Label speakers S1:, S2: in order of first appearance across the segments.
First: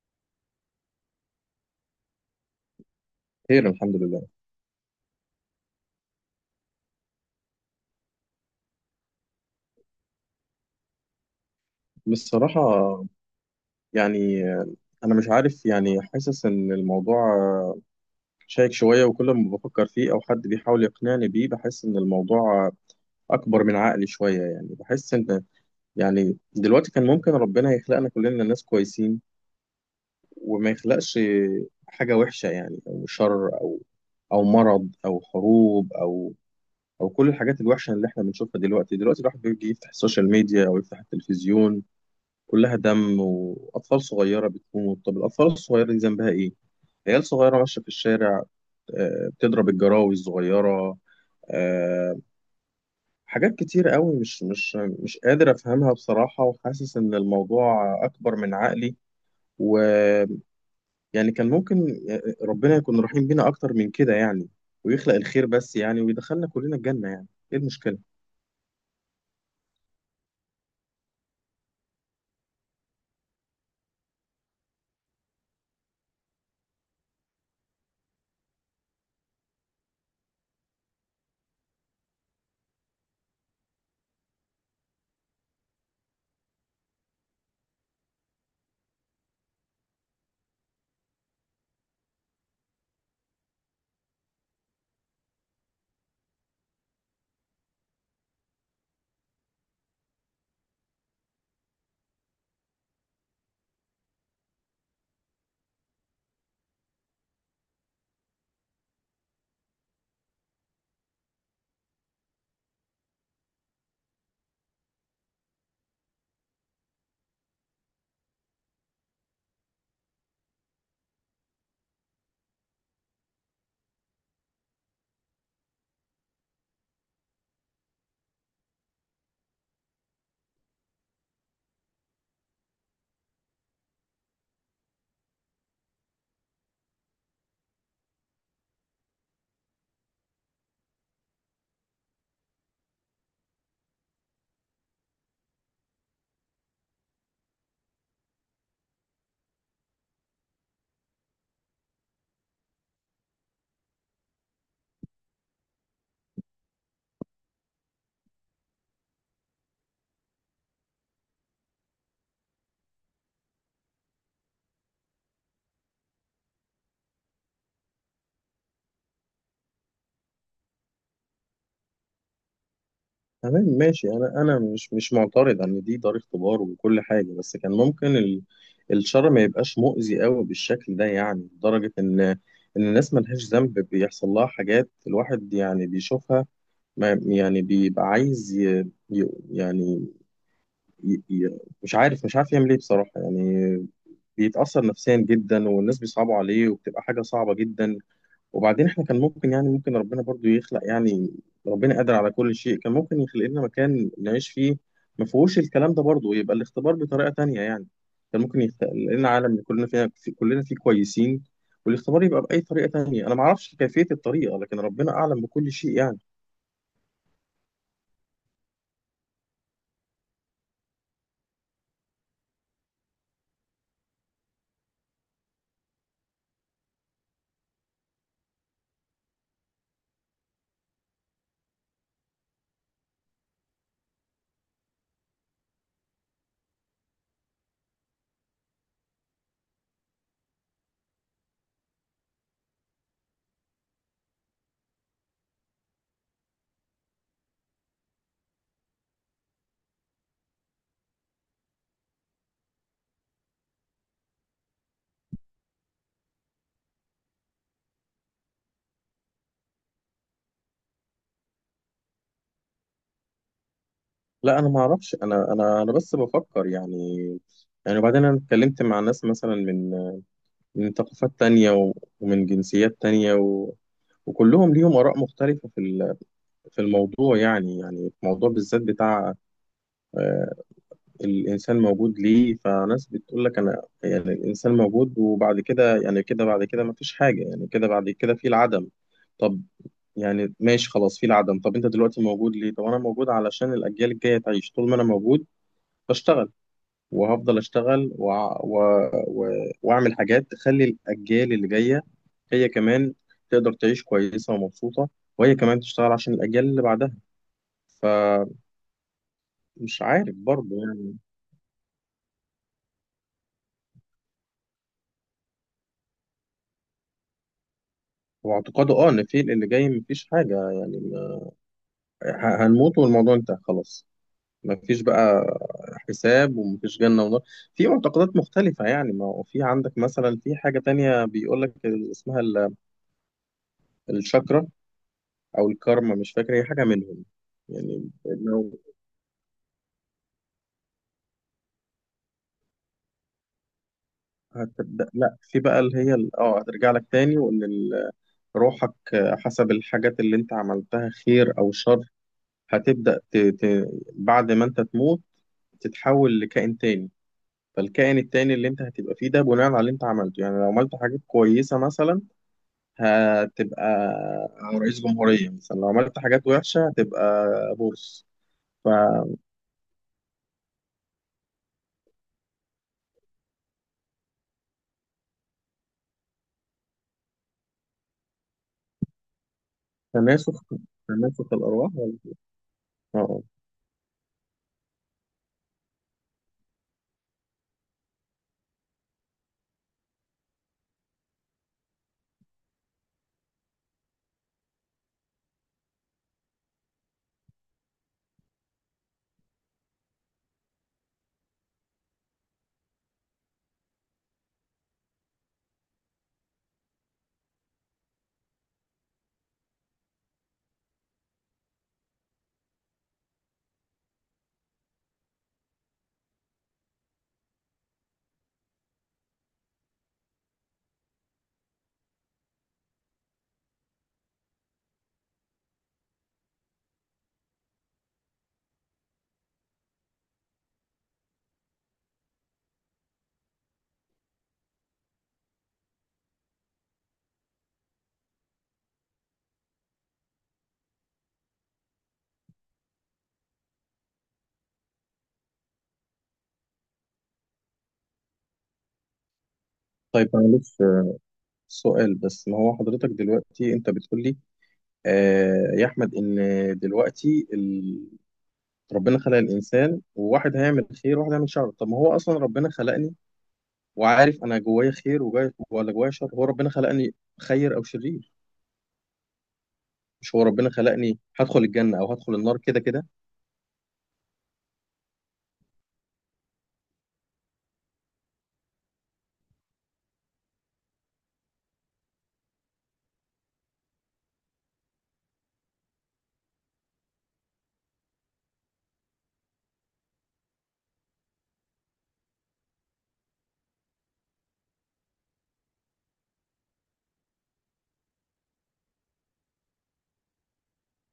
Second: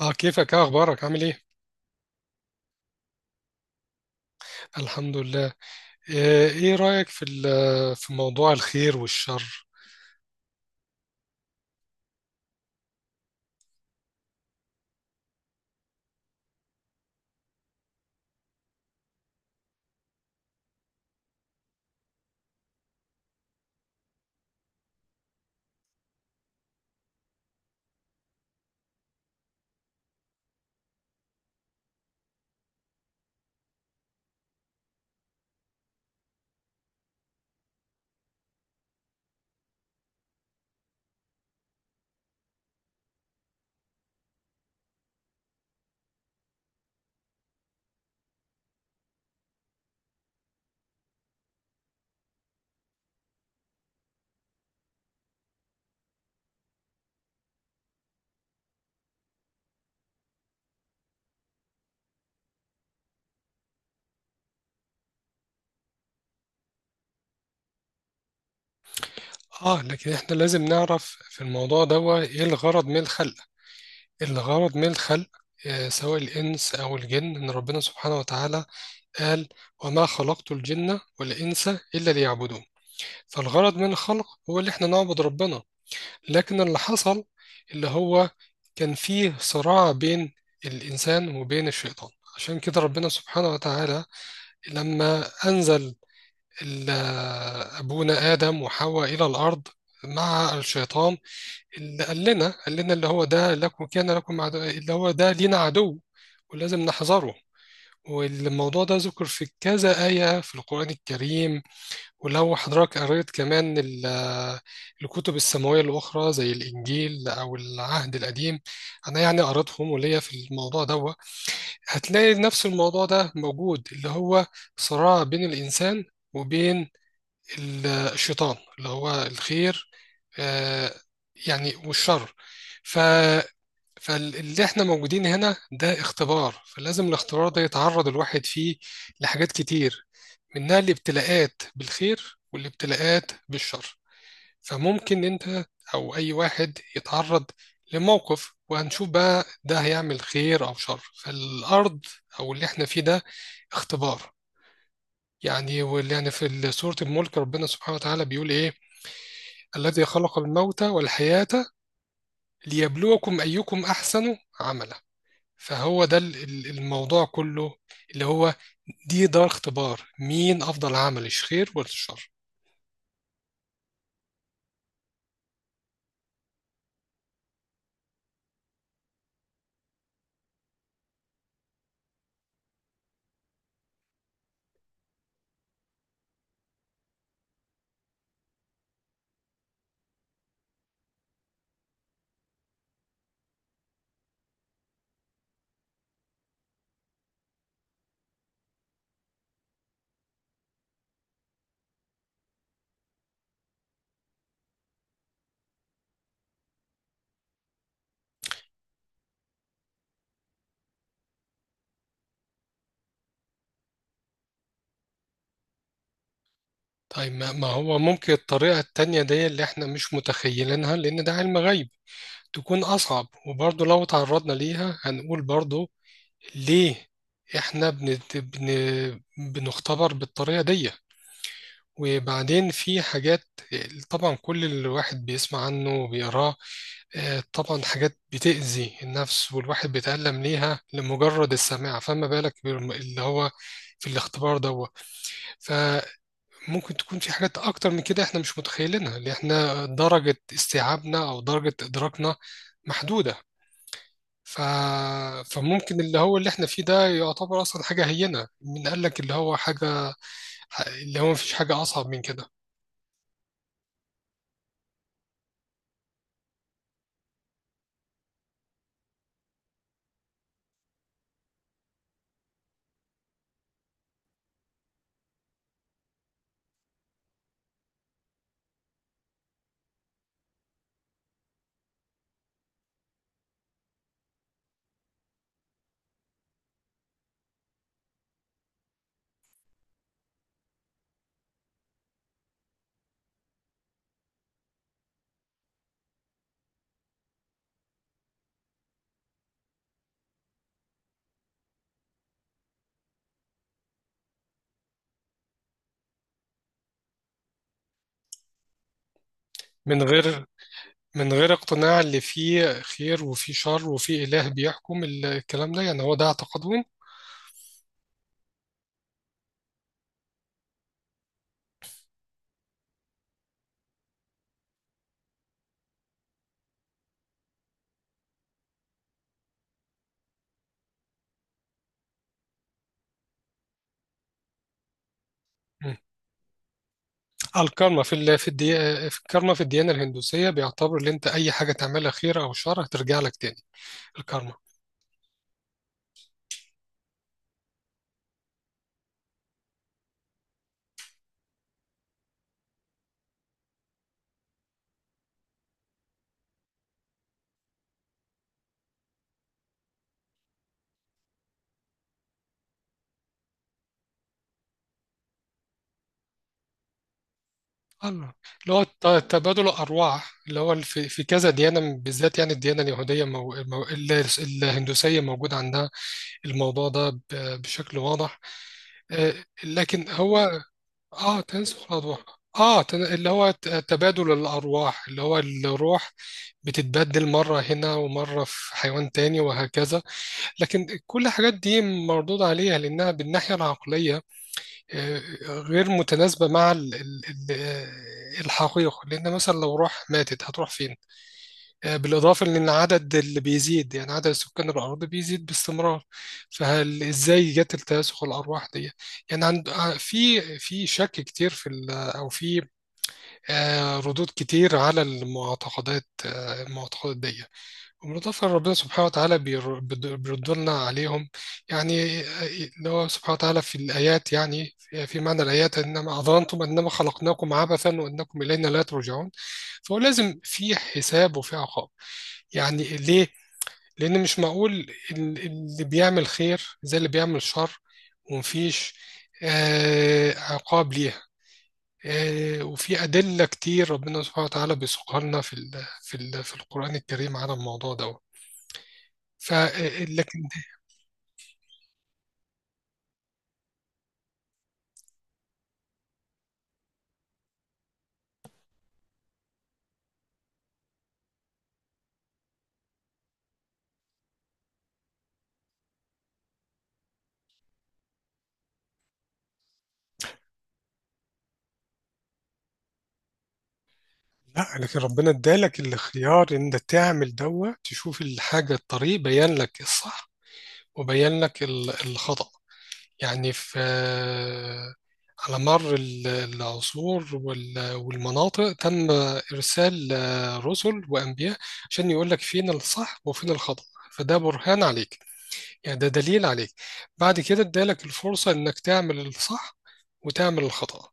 S1: اه كيفك؟ اه اخبارك؟ عامل ايه؟
S2: خير، الحمد لله.
S1: الحمد لله. ايه رأيك في موضوع الخير والشر؟
S2: بصراحة، يعني أنا مش عارف، يعني حاسس إن الموضوع شائك شوية، وكل ما بفكر فيه أو حد بيحاول يقنعني بيه بحس إن الموضوع أكبر من عقلي شوية. يعني بحس إن، يعني دلوقتي كان ممكن ربنا يخلقنا كلنا ناس كويسين، وما يخلقش حاجة وحشة، يعني أو شر أو مرض أو حروب أو كل الحاجات الوحشة اللي إحنا بنشوفها دلوقتي. الواحد بيجي يفتح السوشيال ميديا أو يفتح التلفزيون، كلها دم وأطفال صغيرة بتموت. طب الأطفال الصغيرة دي ذنبها إيه؟ عيال صغيرة ماشية في الشارع، بتضرب الجراوي الصغيرة. آه، حاجات كتير قوي مش قادر أفهمها بصراحة، وحاسس إن الموضوع أكبر من عقلي ويعني كان ممكن، آه، ربنا يكون رحيم بينا أكتر من كده، يعني ويخلق الخير بس، يعني ويدخلنا كلنا الجنة. يعني إيه المشكلة؟
S1: اه لكن احنا لازم نعرف في الموضوع ده ايه الغرض من الخلق. الغرض من الخلق سواء الإنس أو الجن، إن ربنا سبحانه وتعالى قال: وما خلقت الجن والإنس إلا ليعبدون. فالغرض من الخلق هو اللي إحنا نعبد ربنا. لكن اللي حصل، اللي هو، كان فيه صراع بين الإنسان وبين الشيطان. عشان كده ربنا سبحانه وتعالى لما أنزل ال- أبونا آدم وحواء إلى الأرض مع الشيطان، اللي قال لنا اللي هو ده لكم، كان لكم عدو، اللي هو ده لينا عدو، ولازم نحذره. والموضوع ده ذكر في كذا آية في القرآن الكريم. ولو حضرتك قريت كمان الكتب السماوية الأخرى زي الإنجيل أو العهد القديم، أنا يعني قريتهم وليا في الموضوع ده، هتلاقي نفس الموضوع ده موجود، اللي هو صراع بين الإنسان وبين الشيطان، اللي هو الخير آه، يعني والشر. ف فاللي احنا موجودين هنا ده اختبار، فلازم الاختبار ده يتعرض الواحد فيه لحاجات كتير، منها الابتلاءات بالخير والابتلاءات بالشر. فممكن انت او اي واحد يتعرض لموقف، وهنشوف بقى ده هيعمل خير او شر. فالارض او اللي احنا فيه ده اختبار. يعني واللي يعني في سورة الملك ربنا سبحانه وتعالى بيقول ايه: الذي خلق الموت والحياة ليبلوكم ايكم احسن عملا. فهو ده الموضوع كله، اللي هو دي دار اختبار، مين افضل عمل، الخير ولا الشر؟
S2: تمام ماشي. انا مش معترض ان دي دار اختبار وكل حاجه، بس كان ممكن الشر ما يبقاش مؤذي قوي بالشكل ده، يعني لدرجه ان الناس ملهاش ذنب بيحصل لها حاجات الواحد يعني بيشوفها، ما يعني بيبقى عايز يعني مش عارف يعمل ايه بصراحه. يعني بيتاثر نفسيا جدا، والناس بيصعبوا عليه وبتبقى حاجه صعبه جدا. وبعدين احنا كان ممكن، يعني ممكن ربنا برضو يخلق، يعني ربنا قادر على كل شيء، كان ممكن يخلق لنا مكان نعيش فيه ما فيهوش الكلام ده، برضو يبقى الاختبار بطريقة تانية. يعني كان ممكن يخلق لنا عالم كلنا فيه كويسين، والاختبار يبقى بأي طريقة تانية. انا ما اعرفش كيفية الطريقة، لكن ربنا اعلم بكل شيء يعني.
S1: طيب ما هو ممكن الطريقة التانية دي اللي احنا مش متخيلينها، لأن ده علم غيب، تكون أصعب، وبرضه لو تعرضنا ليها هنقول برضه ليه احنا بنختبر بالطريقة دي. وبعدين في حاجات، طبعا كل الواحد بيسمع عنه وبيقراه، طبعا حاجات بتأذي النفس والواحد بيتألم ليها لمجرد السماع، فما بالك اللي هو في الاختبار ده. ممكن تكون في حاجات أكتر من كده إحنا مش متخيلينها، اللي إحنا درجة استيعابنا أو درجة إدراكنا محدودة. ف... فممكن اللي هو اللي إحنا فيه ده يعتبر أصلا حاجة هينة. من قال لك اللي هو حاجة اللي هو مفيش حاجة أصعب من كده؟
S2: لا، ما اعرفش. انا بس بفكر يعني. يعني وبعدين انا اتكلمت مع ناس مثلا من ثقافات تانية ومن جنسيات تانية وكلهم ليهم آراء مختلفة في في الموضوع، يعني في الموضوع بالذات بتاع آه، الإنسان موجود ليه. فناس بتقول لك أنا يعني الإنسان موجود وبعد كده، يعني كده بعد كده مفيش حاجة، يعني كده بعد كده في العدم. طب يعني ماشي خلاص، في العدم. طب أنت دلوقتي موجود ليه؟ طب أنا موجود علشان الأجيال الجاية تعيش طول ما أنا موجود بشتغل، وهفضل أشتغل و... وأعمل حاجات تخلي الأجيال اللي جاية هي كمان تقدر تعيش كويسة ومبسوطة، وهي كمان تشتغل عشان الأجيال اللي بعدها. ف...
S1: من
S2: مش عارف
S1: غير
S2: برضه يعني.
S1: من غير اقتناع اللي فيه خير وفيه شر وفيه إله بيحكم الكلام ده، يعني هو ده اعتقادهم.
S2: هو اعتقاده، ان في اللي جاي مفيش حاجة، يعني هنموت والموضوع انتهى خلاص. مفيش بقى حساب ومفيش جنة ونار. في معتقدات مختلفة، يعني ما هو في عندك مثلا في حاجة تانية بيقول لك اسمها الشاكرا أو
S1: مم.
S2: الكارما، مش فاكر هي حاجة منهم.
S1: الكارما
S2: يعني لو
S1: في الكارما في الديانة الهندوسية بيعتبر اللي أنت أي حاجة تعملها خير أو شر هترجع لك تاني. الكارما.
S2: هتبدأ، لا، في بقى اللي هي هترجع لك تاني، وإن روحك حسب الحاجات اللي أنت عملتها خير أو شر هتبدأ بعد ما أنت تموت تتحول لكائن تاني. فالكائن التاني اللي انت هتبقى فيه ده بناء على اللي انت عملته، يعني لو عملت حاجات كويسة مثلا هتبقى رئيس جمهورية مثلا، لو عملت حاجات وحشة هتبقى بورس.
S1: الله. اللي هو تبادل الأرواح، اللي هو في كذا ديانة بالذات، يعني الديانة اليهودية مو... ال- الهندوسية، موجود عندها الموضوع ده بشكل واضح. آه، لكن هو
S2: فتناسخ،
S1: اه
S2: تناسخ الأرواح
S1: تنسخ
S2: ولا؟
S1: الأرواح.
S2: اه
S1: اللي
S2: آه.
S1: هو تبادل الأرواح، اللي هو الروح بتتبدل مرة هنا ومرة في حيوان تاني وهكذا. لكن كل الحاجات دي مردود عليها، لأنها بالناحية العقلية آه، غير متناسبة مع الحقيقة. لأن مثلا لو روح ماتت هتروح فين؟ بالإضافة لأن العدد اللي بيزيد، يعني عدد سكان الأرض بيزيد باستمرار، فهل إزاي جت التناسخ الأرواح دي؟ يعني في شك كتير أو في ردود كتير على المعتقدات دي. وبالإضافة ربنا سبحانه وتعالى بيردلنا عليهم. يعني اللي هو سبحانه وتعالى في الآيات، يعني في معنى الآيات: إنما أظننتم أنما خلقناكم عبثا وأنكم إلينا لا ترجعون. فهو لازم في حساب وفي عقاب. يعني ليه؟ لأن مش معقول اللي بيعمل خير زي اللي بيعمل شر ومفيش عقاب ليها. وفي أدلة كتير ربنا سبحانه وتعالى بيسوقها لنا في القرآن الكريم على الموضوع ده. ف
S2: طيب
S1: لكن.
S2: معلش، سؤال بس. ما هو حضرتك دلوقتي انت بتقول لي، آه يا احمد، ان دلوقتي ربنا خلق الانسان وواحد هيعمل خير وواحد هيعمل شر. طب ما هو اصلا ربنا خلقني وعارف انا جوايا خير ولا جوايا شر. هو ربنا خلقني خير او شرير؟ مش هو ربنا خلقني هدخل الجنه او هدخل النار كده كده؟
S1: لا، لكن ربنا ادالك الخيار ان انت تعمل دوا تشوف الحاجه، الطريق بين لك الصح وبين لك الخطأ. يعني في، على مر العصور والمناطق، تم ارسال رسل وانبياء عشان يقول لك فين الصح وفين الخطأ. فده برهان عليك، يعني ده دليل عليك. بعد كده ادالك الفرصه انك تعمل الصح وتعمل الخطأ.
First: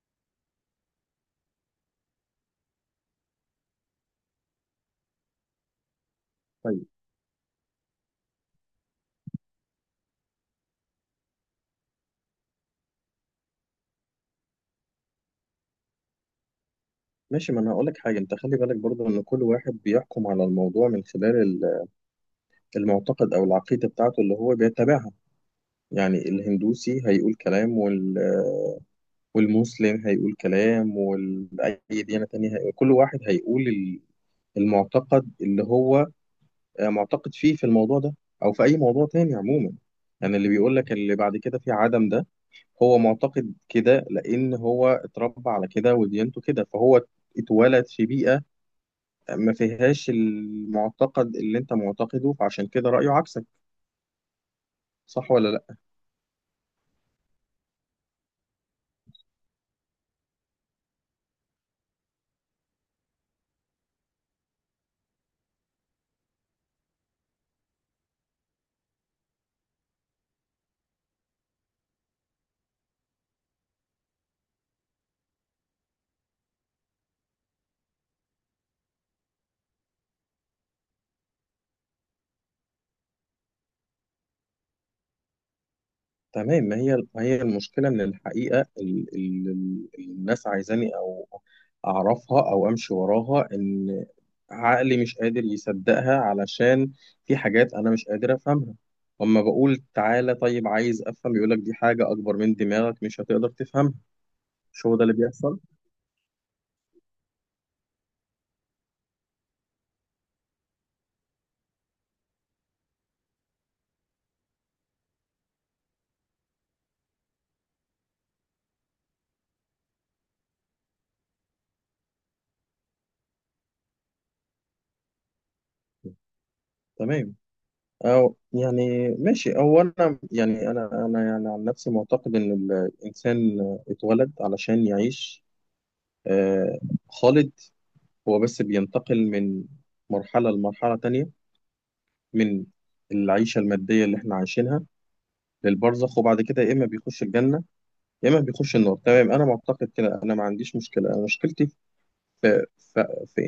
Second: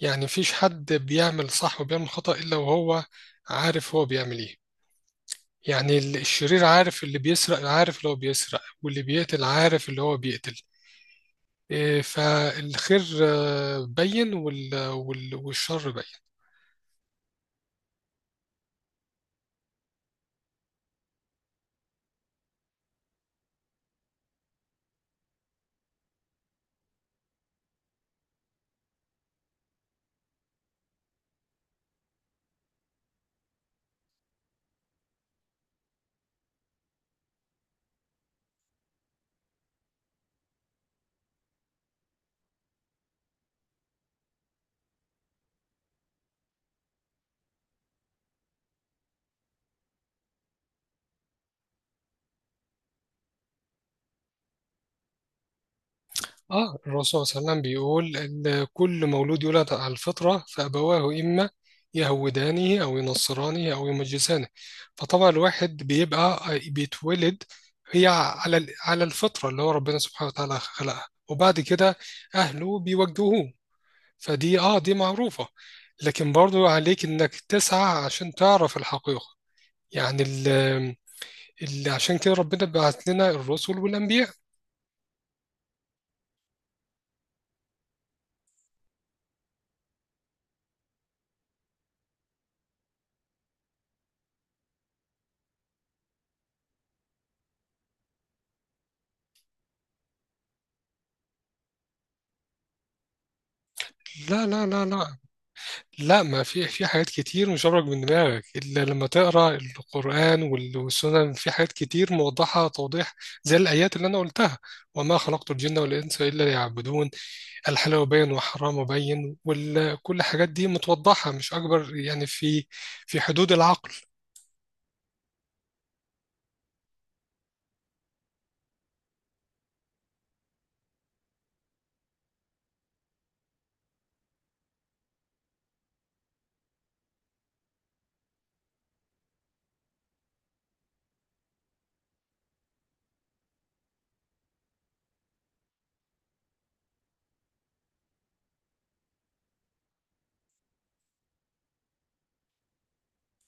S1: يعني مفيش حد بيعمل صح وبيعمل خطأ إلا وهو عارف هو بيعمل إيه. يعني الشرير
S2: طيب
S1: عارف، اللي بيسرق عارف اللي هو بيسرق، واللي بيقتل عارف اللي هو بيقتل. إيه، فالخير بين والشر بين.
S2: ماشي، ما انا هقول لك حاجه. انت خلي بالك برضو ان كل واحد بيحكم على الموضوع من خلال المعتقد او العقيده بتاعته اللي هو بيتبعها. يعني الهندوسي هيقول كلام، والمسلم هيقول كلام، واي ديانه تانية هيقول. كل واحد هيقول المعتقد اللي هو معتقد فيه في الموضوع ده او في اي موضوع تاني عموما. يعني اللي بيقول لك اللي بعد كده في عدم ده، هو معتقد كده لان هو اتربى على كده وديانته كده. فهو اتولد في بيئة ما فيهاش المعتقد اللي انت معتقده، فعشان كده رأيه عكسك. صح ولا لا؟
S1: اه الرسول صلى الله عليه وسلم بيقول ان كل مولود يولد على الفطرة، فأبواه إما يهودانه أو ينصرانه أو يمجسانه. فطبعا الواحد بيبقى بيتولد هي على على الفطرة اللي هو ربنا سبحانه وتعالى خلقها، وبعد كده أهله بيوجهوه. فدي دي معروفة. لكن برضو عليك إنك تسعى عشان تعرف الحقيقة. يعني عشان كده ربنا بعت لنا الرسل والأنبياء.
S2: تمام. ما هي المشكلة إن الحقيقة الناس عايزاني أو أعرفها أو أمشي وراها، إن عقلي مش قادر يصدقها علشان في حاجات أنا مش قادر أفهمها. أما بقول تعالى طيب عايز أفهم، يقولك دي حاجة أكبر من دماغك مش هتقدر تفهمها.
S1: لا لا لا
S2: مش هو ده اللي
S1: لا.
S2: بيحصل؟
S1: لا، ما في حاجات كتير مش هبرك من دماغك الا لما تقرا القران والسنن. في حاجات كتير موضحه توضيح، زي الايات اللي انا قلتها: وما خلقت الجن والانس الا ليعبدون، الحلال بين وحرام بين. وكل الحاجات دي متوضحه، مش اكبر يعني، في حدود العقل.
S2: تمام، أو يعني ماشي. هو أنا، يعني أنا يعني عن نفسي معتقد إن الإنسان اتولد علشان يعيش آه، خالد. هو بس بينتقل من مرحلة لمرحلة تانية، من العيشة المادية اللي احنا عايشينها للبرزخ، وبعد كده يا إما بيخش الجنة يا إما بيخش النار. تمام. أنا معتقد كده، أنا ما عنديش مشكلة. أنا مشكلتي في, في